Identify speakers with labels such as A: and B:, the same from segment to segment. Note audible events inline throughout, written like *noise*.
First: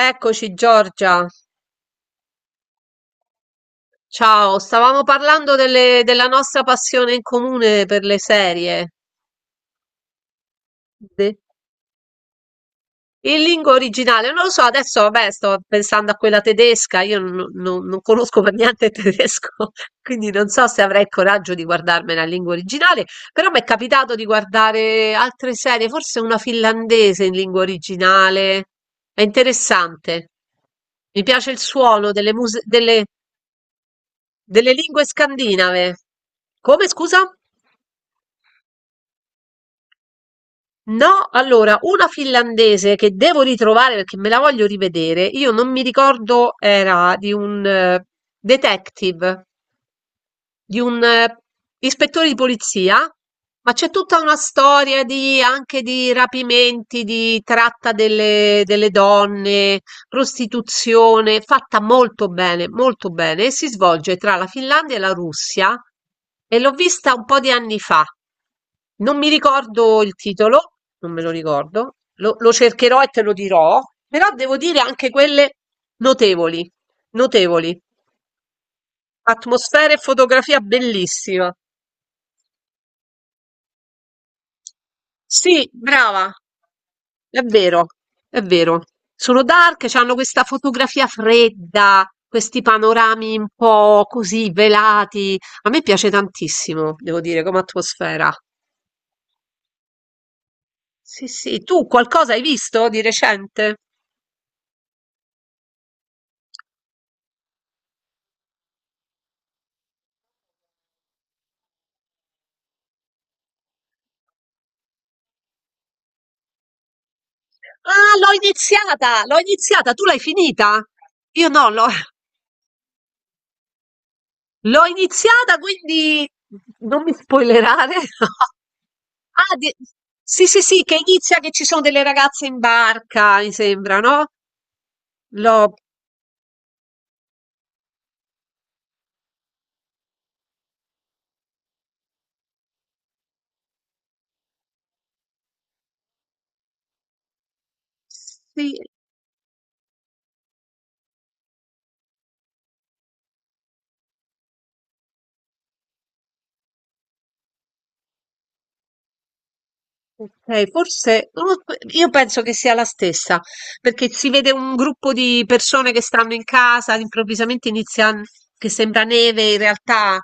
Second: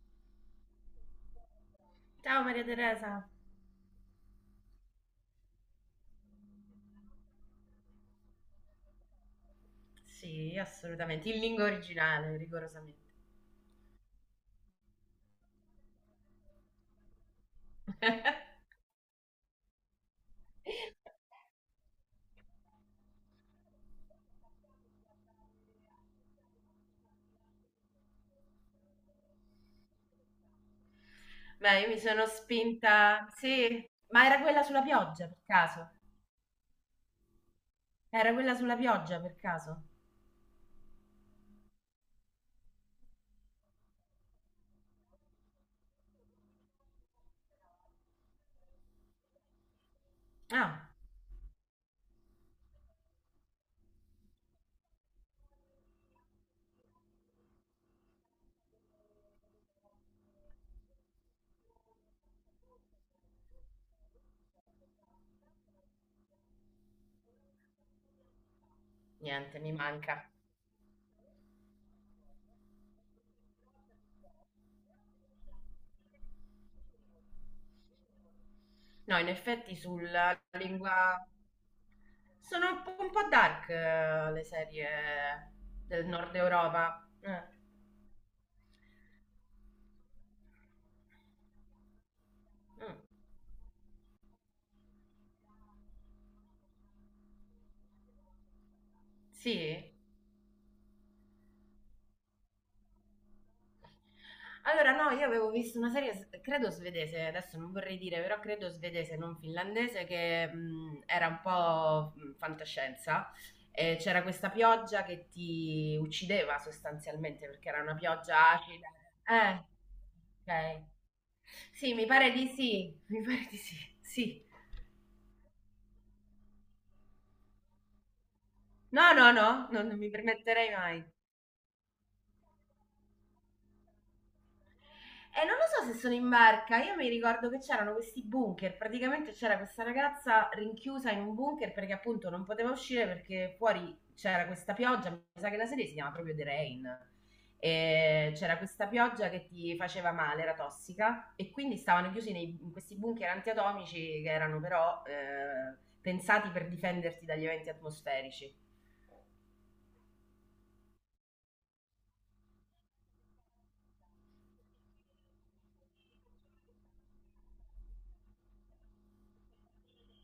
A: Eccoci Giorgia,
B: Ciao Maria Teresa.
A: ciao, stavamo parlando della nostra passione in comune per le serie.
B: Sì, assolutamente,
A: De-
B: in lingua originale, rigorosamente.
A: In lingua originale, non lo so, adesso vabbè sto pensando a quella tedesca, io non conosco per niente il tedesco, *laughs* quindi non so se avrei il coraggio di guardarmela in lingua originale, però mi è capitato di guardare altre serie, forse una finlandese in lingua originale, è interessante, mi piace il
B: Beh, io mi
A: suono
B: sono
A: delle musiche,
B: spinta. Sì, ma era quella
A: delle
B: sulla
A: lingue
B: pioggia per caso?
A: scandinave. Come scusa?
B: Era quella sulla pioggia per caso?
A: No, allora, una finlandese che devo ritrovare perché me la voglio rivedere. Io non mi ricordo, era di un detective. Di
B: Ah,
A: un, ispettore di polizia, ma c'è tutta una storia di anche di rapimenti, di tratta delle donne, prostituzione, fatta molto bene e si svolge tra la Finlandia e la Russia e l'ho vista un po' di anni fa. Non mi
B: niente, mi
A: ricordo il
B: manca.
A: titolo, non me lo ricordo, lo cercherò e te lo dirò, però devo dire anche quelle notevoli, notevoli.
B: No, in effetti
A: Atmosfera e
B: sulla
A: fotografia
B: lingua
A: bellissima.
B: sono un po' dark le serie
A: Sì,
B: del
A: brava,
B: nord Europa.
A: è vero, è vero. Sono dark, hanno questa fotografia fredda, questi
B: Mm.
A: panorami un po' così velati. A me piace tantissimo, devo dire, come atmosfera.
B: Sì?
A: Sì, sì, tu qualcosa hai visto di recente?
B: Allora, no, io avevo visto una serie, credo svedese, adesso non vorrei dire, però credo svedese, non finlandese, che era un po' fantascienza. E c'era questa pioggia che ti uccideva sostanzialmente perché era una
A: Ah,
B: pioggia acida.
A: l'ho
B: Eh,
A: iniziata, tu l'hai finita?
B: ok.
A: Io no, l'ho
B: Sì, mi
A: *laughs*
B: pare di sì, *laughs* mi pare di sì, sì.
A: l'ho iniziata, quindi non mi spoilerare. *laughs*
B: No, no, no,
A: Ah, di-
B: non mi
A: sì, sì,
B: permetterei
A: sì, che
B: mai.
A: inizia che ci sono delle ragazze in barca, mi sembra, no?
B: E non
A: L'ho...
B: lo so se sono in barca, io mi ricordo che c'erano questi bunker, praticamente c'era questa ragazza rinchiusa in un bunker perché appunto non poteva uscire perché fuori c'era questa pioggia, mi sa che la serie si chiama proprio The Rain, e c'era
A: Sì.
B: questa pioggia che ti faceva male, era tossica e quindi stavano chiusi in questi bunker antiatomici che erano però pensati per difenderti dagli eventi atmosferici.
A: Okay, forse non lo so, io penso che sia la stessa, perché si vede un gruppo di persone che stanno in casa, improvvisamente inizia che sembra neve, in realtà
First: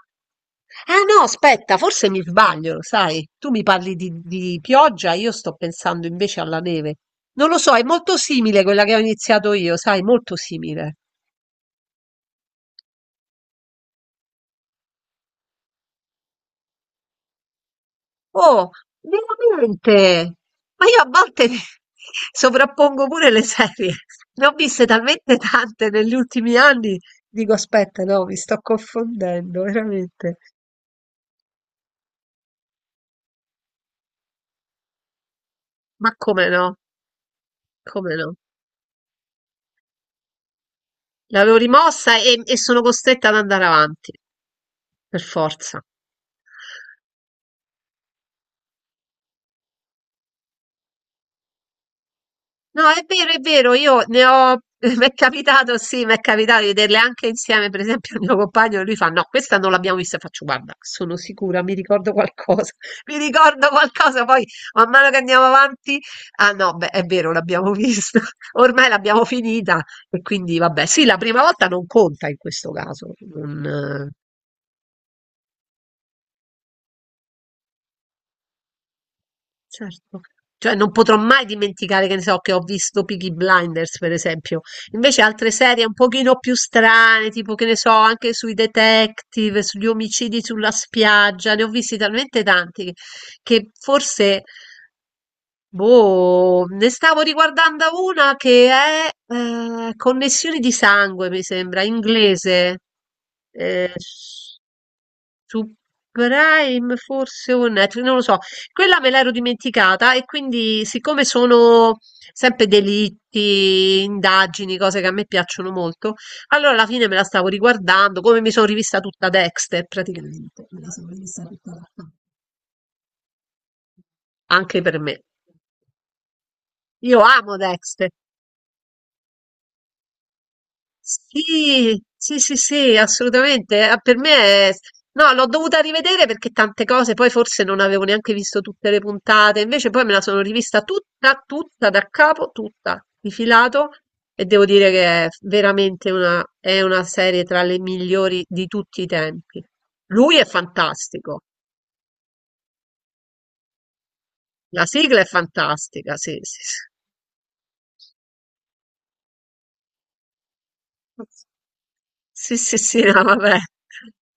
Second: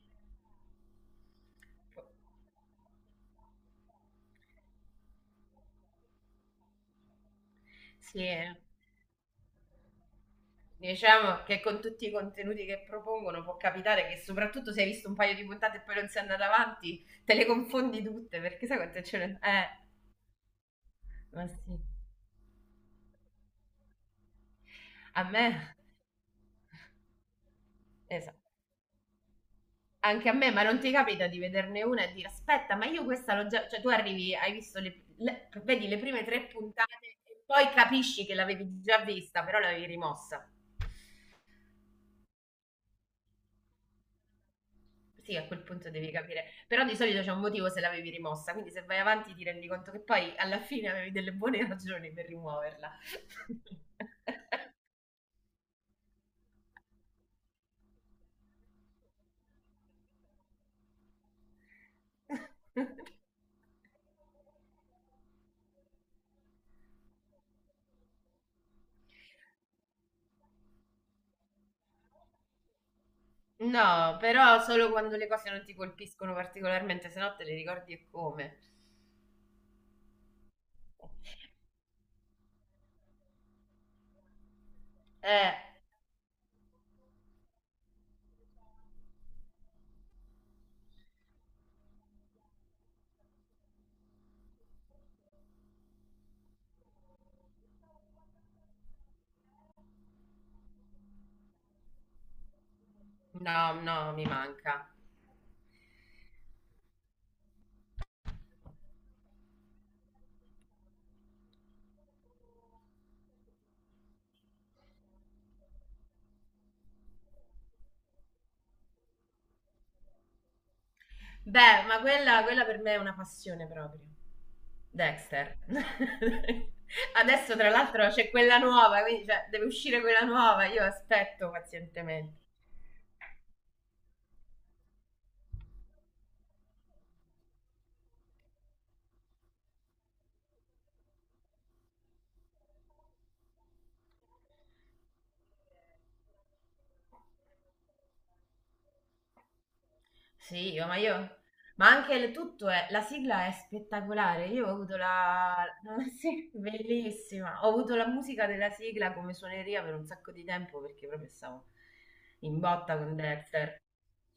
A: ah no, aspetta, forse mi sbaglio, lo sai? Tu mi parli di pioggia, io sto pensando invece alla neve. Non lo so, è molto
B: Sì,
A: simile quella che ho iniziato io, sai, molto simile.
B: diciamo che con tutti i contenuti che propongono può capitare che soprattutto se hai visto un paio di puntate e poi non sei andata avanti, te le confondi tutte perché
A: Oh,
B: sai quante ce ne...
A: veramente! Ma io a
B: ma
A: volte mi-
B: sì.
A: *laughs* sovrappongo pure le serie. Ne ho viste
B: A
A: talmente
B: me,
A: tante negli ultimi anni. Dico, aspetta, no, mi
B: esatto.
A: sto confondendo,
B: Anche a
A: veramente.
B: me, ma non ti capita di vederne una e dire aspetta, ma io questa l'ho già... Cioè tu arrivi, hai visto vedi le
A: Ma
B: prime tre
A: come no?
B: puntate e poi
A: Come
B: capisci che
A: no?
B: l'avevi già vista, però l'avevi rimossa.
A: L'avevo rimossa e sono costretta ad andare avanti, per
B: Sì, a quel
A: forza.
B: punto devi capire, però di solito c'è un motivo se l'avevi rimossa, quindi se vai avanti ti rendi conto che poi alla fine avevi delle buone *laughs* ragioni per
A: No,
B: rimuoverla.
A: è vero, io ne ho, *laughs* mi è capitato, sì, mi è capitato di vederle anche insieme, per esempio, il mio compagno, lui fa, no, questa non l'abbiamo vista, faccio, guarda, sono sicura, mi ricordo qualcosa, *laughs*
B: *laughs*
A: mi ricordo qualcosa, poi man mano che andiamo avanti, ah no, beh, è vero, l'abbiamo vista, *laughs* ormai l'abbiamo finita, e quindi vabbè, sì, la prima volta non conta in questo caso, non, eh,
B: No, però solo quando le cose non ti colpiscono particolarmente, se no te le ricordi e come.
A: certo. Cioè non potrò mai dimenticare, che ne so, che ho visto Peaky Blinders, per esempio. Invece altre
B: Eh,
A: serie un pochino più strane, tipo che ne so, anche sui detective, sugli omicidi sulla spiaggia, ne ho visti talmente tanti che forse, boh, ne stavo riguardando una che è Connessioni di sangue, mi sembra, inglese.
B: no,
A: Eh,
B: no, mi manca.
A: su Prime forse o Netflix, non lo so. Quella me l'ero dimenticata e quindi siccome sono sempre delitti, indagini, cose che a me piacciono molto, allora alla fine me la stavo riguardando, come mi sono rivista tutta Dexter praticamente, me la sono rivista
B: Beh,
A: tutta
B: ma quella, quella per me è una passione proprio.
A: anche per me.
B: Dexter. *laughs*
A: Io
B: Adesso
A: amo
B: tra l'altro
A: Dexter.
B: c'è quella nuova, quindi cioè, deve uscire quella nuova, io aspetto
A: Sì,
B: pazientemente.
A: sì, sì, sì, assolutamente. Ah, per me è... No, l'ho dovuta rivedere perché tante cose, poi forse non avevo neanche visto tutte le puntate, invece poi me la sono rivista tutta, tutta da capo, tutta, di filato, e devo dire che è veramente una, è una serie tra le migliori di tutti i tempi. Lui è
B: Sì, ma
A: fantastico,
B: io... Ma anche il tutto è... La sigla è spettacolare. Io ho
A: la
B: avuto
A: sigla è
B: la...
A: fantastica,
B: *laughs*
A: sì,
B: Sì,
A: sì,
B: bellissima. Ho avuto la musica della sigla come suoneria per un sacco di tempo perché proprio stavo
A: sì,
B: in
A: sì,
B: botta
A: sì, sì,
B: con
A: no, vabbè.
B: Dexter.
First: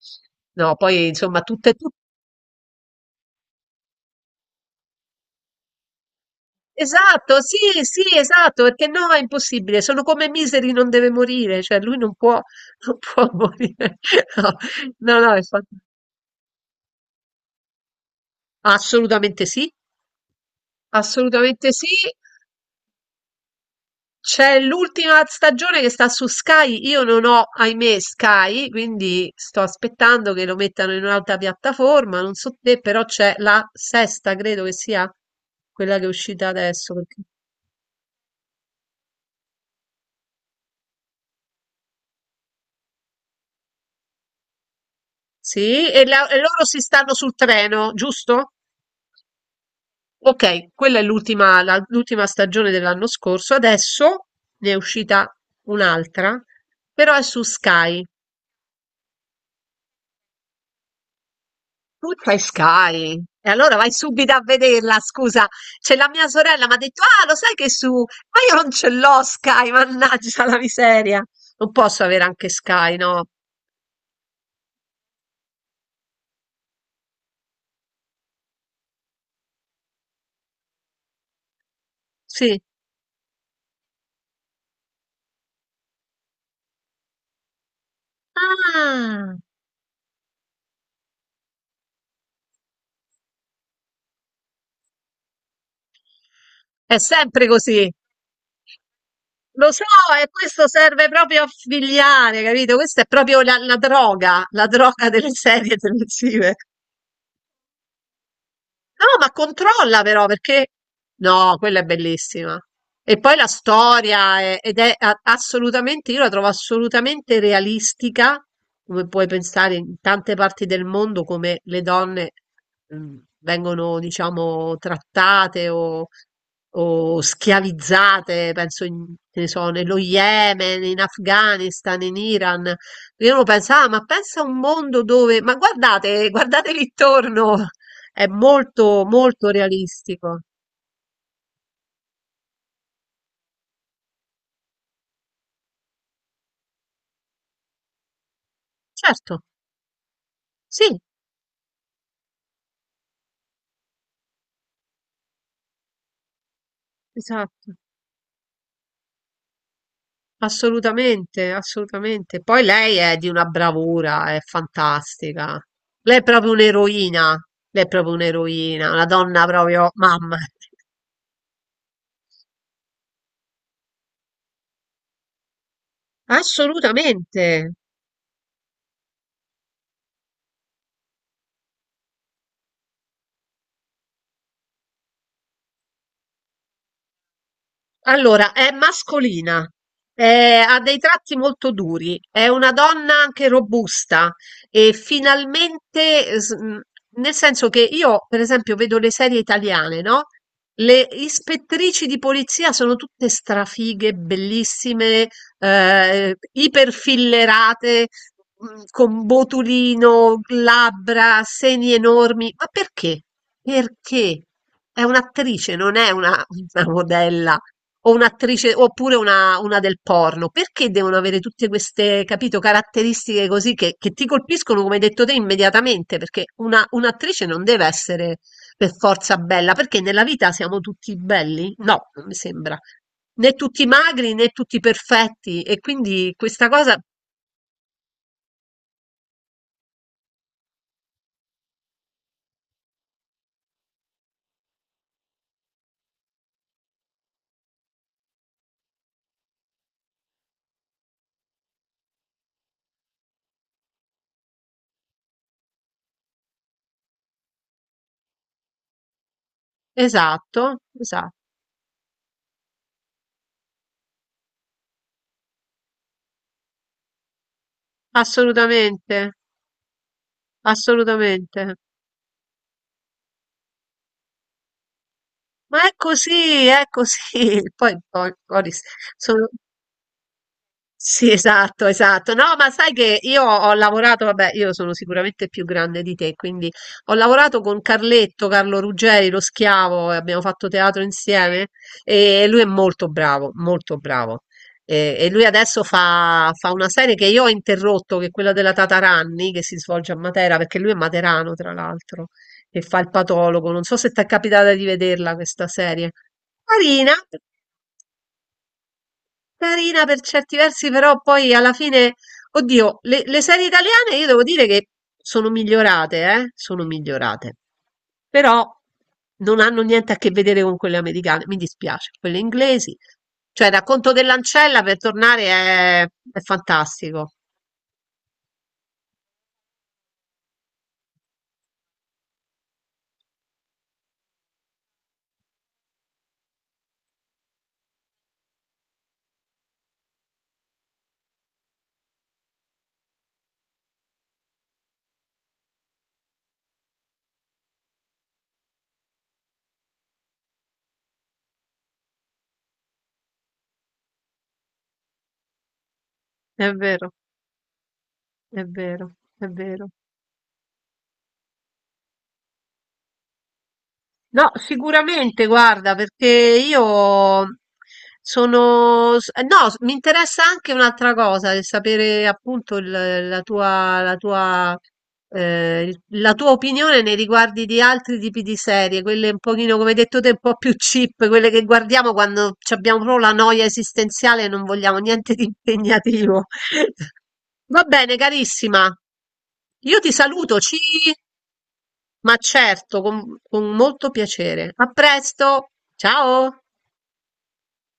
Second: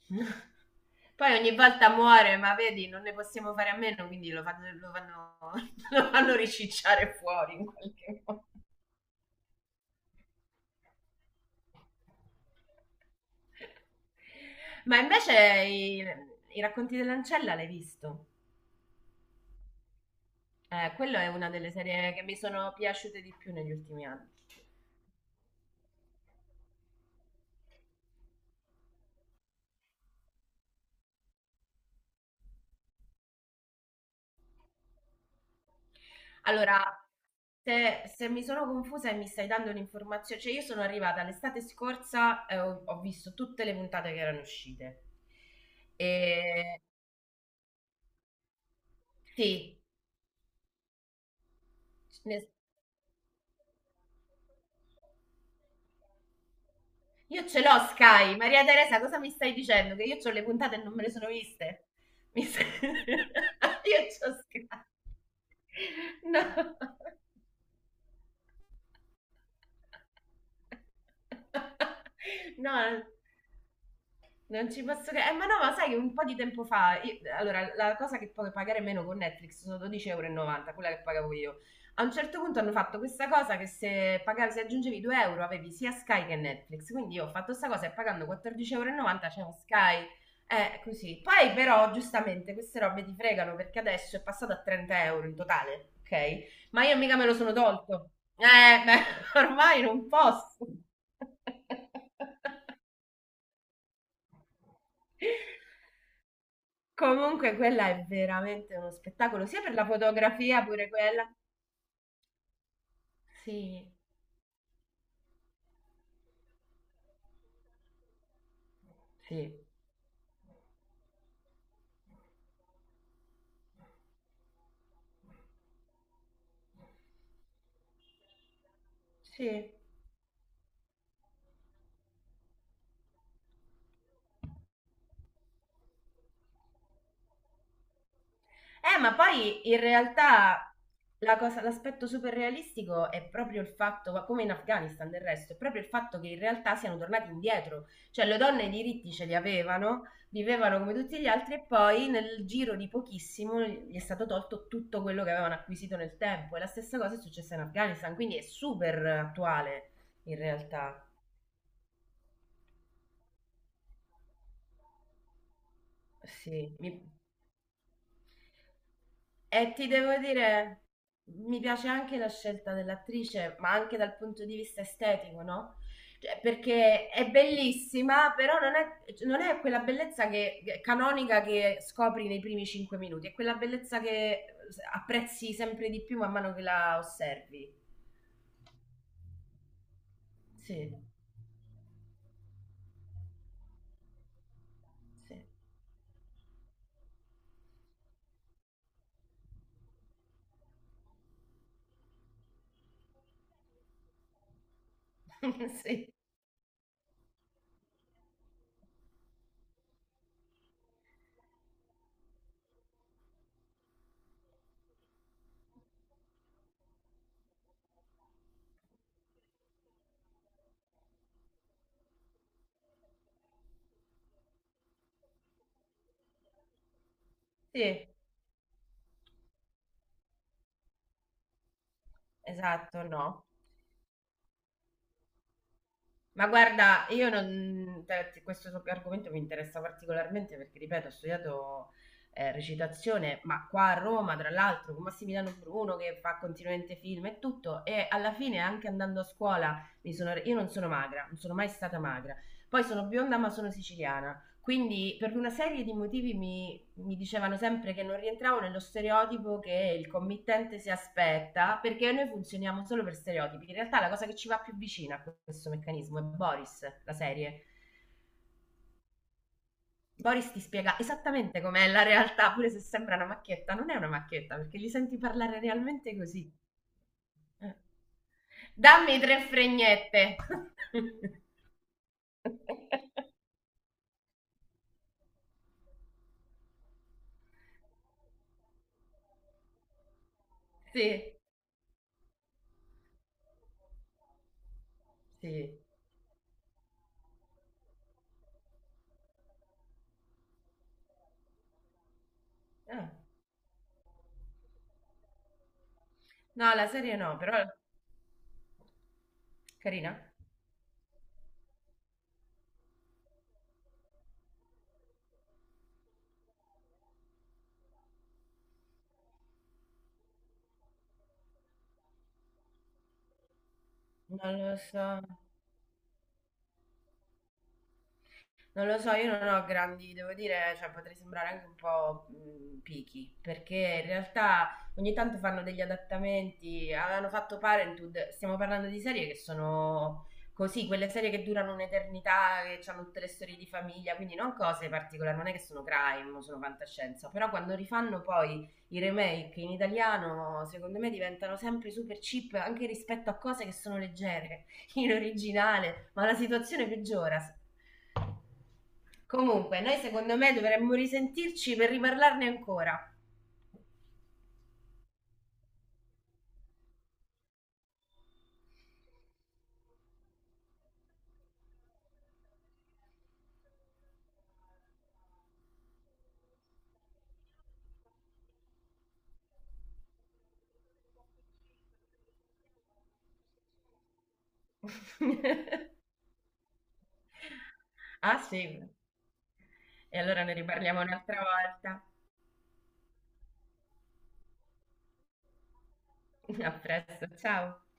B: *laughs*
A: No, poi
B: Poi
A: insomma,
B: ogni
A: tutte e
B: volta muore, ma vedi, non ne possiamo fare a meno, quindi lo fanno, *laughs* lo fanno ricicciare
A: esatto,
B: fuori in
A: sì, sì,
B: qualche modo.
A: esatto, perché no, è impossibile, sono come Misery non deve morire, cioè lui non può, non può *laughs* morire. No,
B: Ma
A: no, no,
B: invece i, i racconti dell'ancella l'hai visto?
A: assolutamente sì,
B: Quello è una delle
A: assolutamente sì.
B: serie che mi sono piaciute di più negli ultimi anni.
A: C'è l'ultima stagione che sta su Sky, io non ho, ahimè, Sky, quindi sto aspettando che lo mettano in un'altra piattaforma, non so te, però c'è la sesta, credo che sia quella che è uscita
B: Allora,
A: adesso.
B: se mi sono confusa e mi stai dando un'informazione, cioè io sono arrivata l'estate scorsa e ho visto tutte le puntate che erano uscite.
A: Sì, e loro si
B: E
A: stanno sul treno, giusto?
B: sì,
A: Ok, quella è l'ultima l'ultima
B: ne-
A: stagione dell'anno scorso. Adesso ne è uscita un'altra, però è su
B: io ce l'ho
A: Sky.
B: Sky. Maria Teresa, cosa mi stai dicendo? Che io ho le puntate e non me le sono viste?
A: Tu c'hai
B: Mi stai-
A: Sky. E allora vai
B: *laughs* Io
A: subito
B: c'ho
A: a
B: Sky.
A: vederla, scusa. C'è la mia
B: No.
A: sorella, mi ha
B: *laughs*
A: detto, ah, lo sai che su... Ma io non ce l'ho Sky, mannaggia la miseria. Non posso avere anche Sky,
B: No.
A: no?
B: Non ci posso credere. Ma no, ma sai che un po' di tempo fa, allora, la cosa che puoi pagare meno con Netflix sono 12,90 euro, quella che pagavo io. A un certo punto
A: Sì.
B: hanno fatto questa cosa che se pagavi, se aggiungevi 2 euro avevi sia Sky che Netflix. Quindi io ho fatto questa cosa e pagando 14,90 euro
A: Ah,
B: c'è un Sky. Così. Poi però, giustamente, queste robe ti fregano perché adesso è passato a 30 euro in totale, ok? Ma
A: è
B: io mica me lo
A: sempre
B: sono
A: così.
B: tolto. Beh, *laughs*
A: Lo
B: ormai
A: so,
B: non
A: e
B: posso.
A: questo serve proprio a figliare, capito?
B: *laughs*
A: Questa è proprio la droga, la droga delle serie televisive.
B: Comunque quella è veramente uno
A: No, ma
B: spettacolo, sia per la
A: controlla però
B: fotografia
A: perché
B: pure quella.
A: no, quella è bellissima. E poi
B: Sì,
A: ed è assolutamente, io la trovo assolutamente realistica, come puoi
B: sì,
A: pensare in tante parti del mondo come le donne mm, vengono, diciamo, trattate o schiavizzate, penso che ne
B: sì.
A: so, nello Yemen, in Afghanistan, in Iran. Io non pensavo, "Ah, ma pensa a un mondo dove, ma guardate, guardate lì intorno. È molto,
B: Ma
A: molto
B: poi in
A: realistico.
B: realtà la cosa- l'aspetto super realistico è proprio il fatto, ma come in Afghanistan del resto, è proprio il fatto che in realtà siano tornati indietro. Cioè le donne i diritti ce
A: Certo,
B: li avevano, vivevano come
A: sì,
B: tutti gli altri e poi nel giro di pochissimo gli è stato tolto tutto quello che avevano acquisito nel tempo. E la stessa cosa è successa in
A: esatto,
B: Afghanistan, quindi è super attuale in realtà.
A: assolutamente, assolutamente. Poi lei è di una bravura, è fantastica. Lei è proprio
B: Sì, mi-
A: un'eroina, lei è proprio un'eroina, una donna
B: e ti
A: proprio
B: devo
A: mamma.
B: dire, mi piace anche la scelta dell'attrice, ma anche dal punto di vista estetico, no? Cioè, perché è
A: Assolutamente.
B: bellissima, però non è, non è quella bellezza che- canonica che scopri nei primi cinque minuti, è quella bellezza che apprezzi sempre di più man mano che la osservi.
A: Allora, è mascolina, ha
B: Sì,
A: dei tratti molto duri, è una donna anche robusta e
B: sì,
A: finalmente, nel senso che io, per esempio, vedo le serie italiane, no? Le ispettrici di polizia sono tutte strafighe, bellissime,
B: *laughs* sì,
A: iperfillerate, con botulino, labbra, seni enormi. Ma perché? Perché? È un'attrice, non è una modella o un'attrice, oppure una del porno, perché devono avere tutte queste, capito, caratteristiche così che ti colpiscono, come hai detto te, immediatamente? Perché un'attrice non deve
B: sì,
A: essere per forza bella, perché nella vita siamo tutti belli? No, non mi sembra.
B: esatto, no.
A: Né tutti magri né tutti perfetti, e quindi
B: Ma
A: questa cosa,
B: guarda, io non, questo argomento mi interessa particolarmente perché, ripeto, ho studiato recitazione, ma qua a Roma, tra l'altro, con Massimiliano Bruno che fa continuamente film e tutto, e alla fine anche andando a scuola mi sono, io non sono magra, non sono mai stata magra. Poi sono bionda ma sono siciliana, quindi per una serie di motivi mi dicevano sempre che non rientravo nello stereotipo che il
A: esatto,
B: committente si
A: esatto,
B: aspetta, perché noi funzioniamo solo per stereotipi. In realtà la cosa che ci va più vicina a questo meccanismo è Boris, la serie.
A: assolutamente,
B: Boris ti spiega esattamente
A: assolutamente.
B: com'è la realtà, pure se sembra una macchietta, non è una macchietta, perché li senti parlare
A: Ma è
B: realmente così.
A: così, è così. *laughs* Poi, poi, poi
B: Dammi tre
A: sono
B: fregnette.
A: sì, esatto, esatto. No, ma sai che
B: *laughs*
A: io ho lavorato, vabbè, io sono sicuramente più grande di te, quindi ho lavorato con Carletto, Carlo Ruggeri, lo schiavo, e abbiamo fatto teatro
B: Sì,
A: insieme e lui è molto bravo, molto bravo. E lui
B: sì.
A: adesso fa una serie che io ho interrotto, che è quella della Tataranni, che si svolge a Matera, perché lui è materano, tra l'altro, e fa il
B: Ah.
A: patologo. Non so se ti è capitata di vederla questa serie.
B: No, la
A: Carina.
B: serie no, però
A: Carina
B: carina.
A: per certi versi, però poi alla fine, oddio, le serie italiane io devo dire che sono migliorate, eh? Sono migliorate. Però non hanno niente a che vedere con quelle americane, mi dispiace, quelle inglesi. Cioè, Racconto
B: Non lo
A: dell'ancella per
B: so.
A: tornare è fantastico.
B: Non lo so, io non ho grandi, devo dire, cioè potrei sembrare anche un po' picky, perché in realtà ogni tanto fanno degli adattamenti, avevano fatto Parenthood, stiamo parlando di serie che sono così, quelle serie che durano un'eternità, che hanno tutte le storie di famiglia, quindi non cose particolari, non è che sono crime, o sono fantascienza, però quando rifanno poi i remake in italiano, secondo me diventano sempre super cheap anche rispetto a cose che sono leggere *laughs* in originale, ma la
A: È
B: situazione
A: vero,
B: peggiora.
A: è vero, è
B: Comunque,
A: vero.
B: noi secondo me dovremmo risentirci per riparlarne ancora.
A: No, sicuramente, guarda, perché io sono... No, mi interessa anche un'altra cosa, il sapere appunto la tua, la tua opinione nei riguardi di altri tipi di serie, quelle un pochino, come hai detto te, un po' più cheap, quelle che guardiamo quando ci abbiamo proprio la noia esistenziale e non vogliamo niente di
B: *laughs*
A: impegnativo. *laughs* Va bene,
B: Ah sì,
A: carissima. Io ti
B: e allora ne
A: saluto, ci
B: riparliamo un'altra volta.
A: ma certo, con molto piacere. A presto! Ciao!
B: *laughs* A presto, ciao.